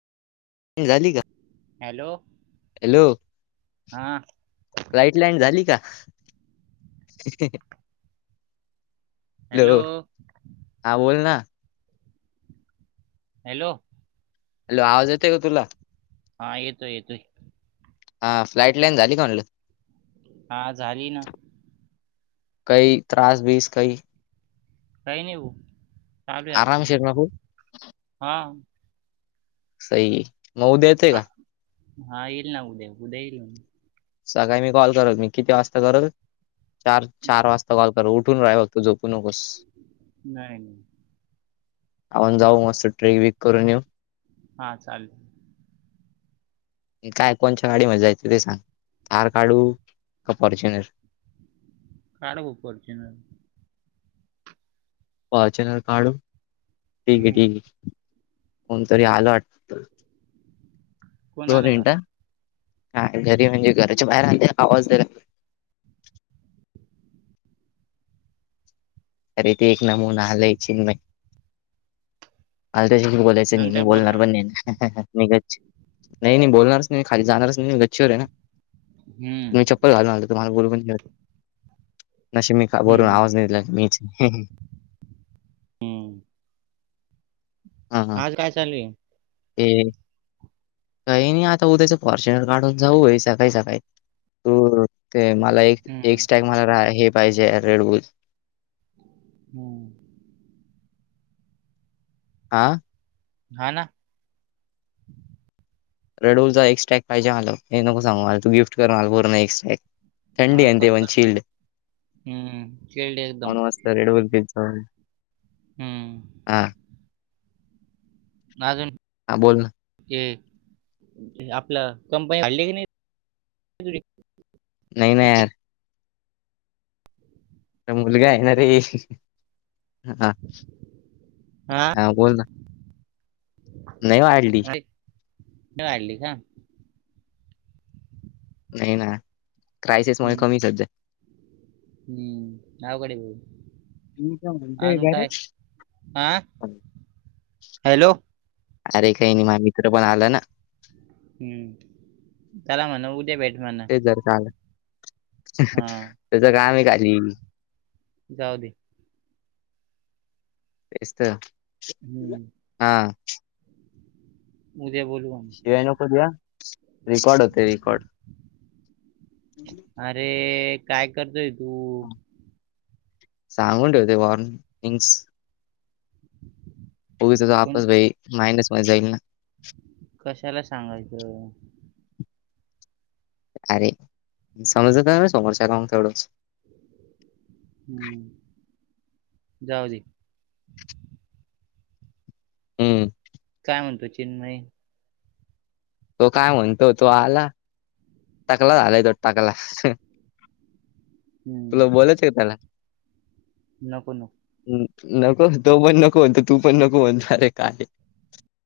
झाली का hello hello हा फ्लाईट लँड झाली का हॅलो हा बोल ना हॅलो हॅलो आवाज येतय का तुला हा येतोय येतोय हा फ्लाईट लाईन झाली का म्हलं हा झाली ना काही त्रास बीस काही काही नाही चालेू आप आरामशीर ना खूप हा स मऊ देत हा का हा येईल ना उद्या उद्या येईल सकाळी मी कॉल करल मी किती वाजता करल चार चार वाजता कॉल कर उठून राहिव. तू झोपूनकोस नाही नाही आपण जाऊ मस्त ट्रेक बीक करून येऊ हा चालेल काय कोणच्या्या गाडीमध्येध्ये जायचं ते सांग थार काढू का फॉर्च्युनर. काड भाऊ फोर्टूनर. पॉचनर काढू ठीक आहे हम्म ठीक आहे कोणतरी आलं वाट. कोण दोन आलं घरात मिनट घरी म्हणजे घराच्या बाहेर आले आवाज दला. अरे ते एक नमून आलंय चीन्मय. अलकशी बोलायचं नाही मी नंतर बोल बोलणार मला पण नाही. गच नाही नाही बोलणार रच नाही खाली जाणारच नाही गच्छीर आहे ना हम्म तुम. घालून आलं तुम्हाला बोल न मी बोलून हम्म आवाज नि दिला मी हम्म आज काय चालवे ह काही नाही आता उद्याच फॉर्च्युनर काढून जाऊ आहे सकाळी सकाळी तू ते मला एक एक हम्म स्टॅग मला हे पाहिजे रेड बुल. हम हा हा ना रेड रलचा एक स्टॅग पाहिजे आला हे नको सांगू मला तू गिफ्ट करून आला एक स्टॅग ह करतो हम्म खेळली एकदम. रेड बघचा हमम [unintelligible] हा बोल ना. आपलं कंपनी हडली की नाही. नाही ना यार [unintelligible] मुलगा आहे ना रे हा हा बोल ना. नाही वाढली. वाढली का. नाही ना क्रायसिसमुळे हम्म कमीच सध्या. हम्म आवकडे मी काय भा. म्हणतोय अजून का रे? काय हा हॅलो. अरे काही नाही म मित्र पण आला ना. हम् त्याला म्हण उद्या भेट म्हण. ज काल हा त्याच काम आहे काली. जाऊ दे. तेसत हम्म हा. उद्या बोल. शिवाय नको द रेकॉर्ड होते रकॉर्ड. अरे काय करतोय तू. सांगून ठेवते वॉर्नंग्स. उग पण आपसई मायंडस मध्ये जाईल ना. कशाला सांगायचं. अरे समजात ना समोरचा काण डच. ह् जाऊडे. हम्म काय म्हणतो चिन्मय. तो काय म्हणतो तो आला टाकला झालाय तो टाकला. हम्म तुला बोोलच का त्याला. नको नको नको तो पण नको म्हणतो तू पण नको म्हणणारे काय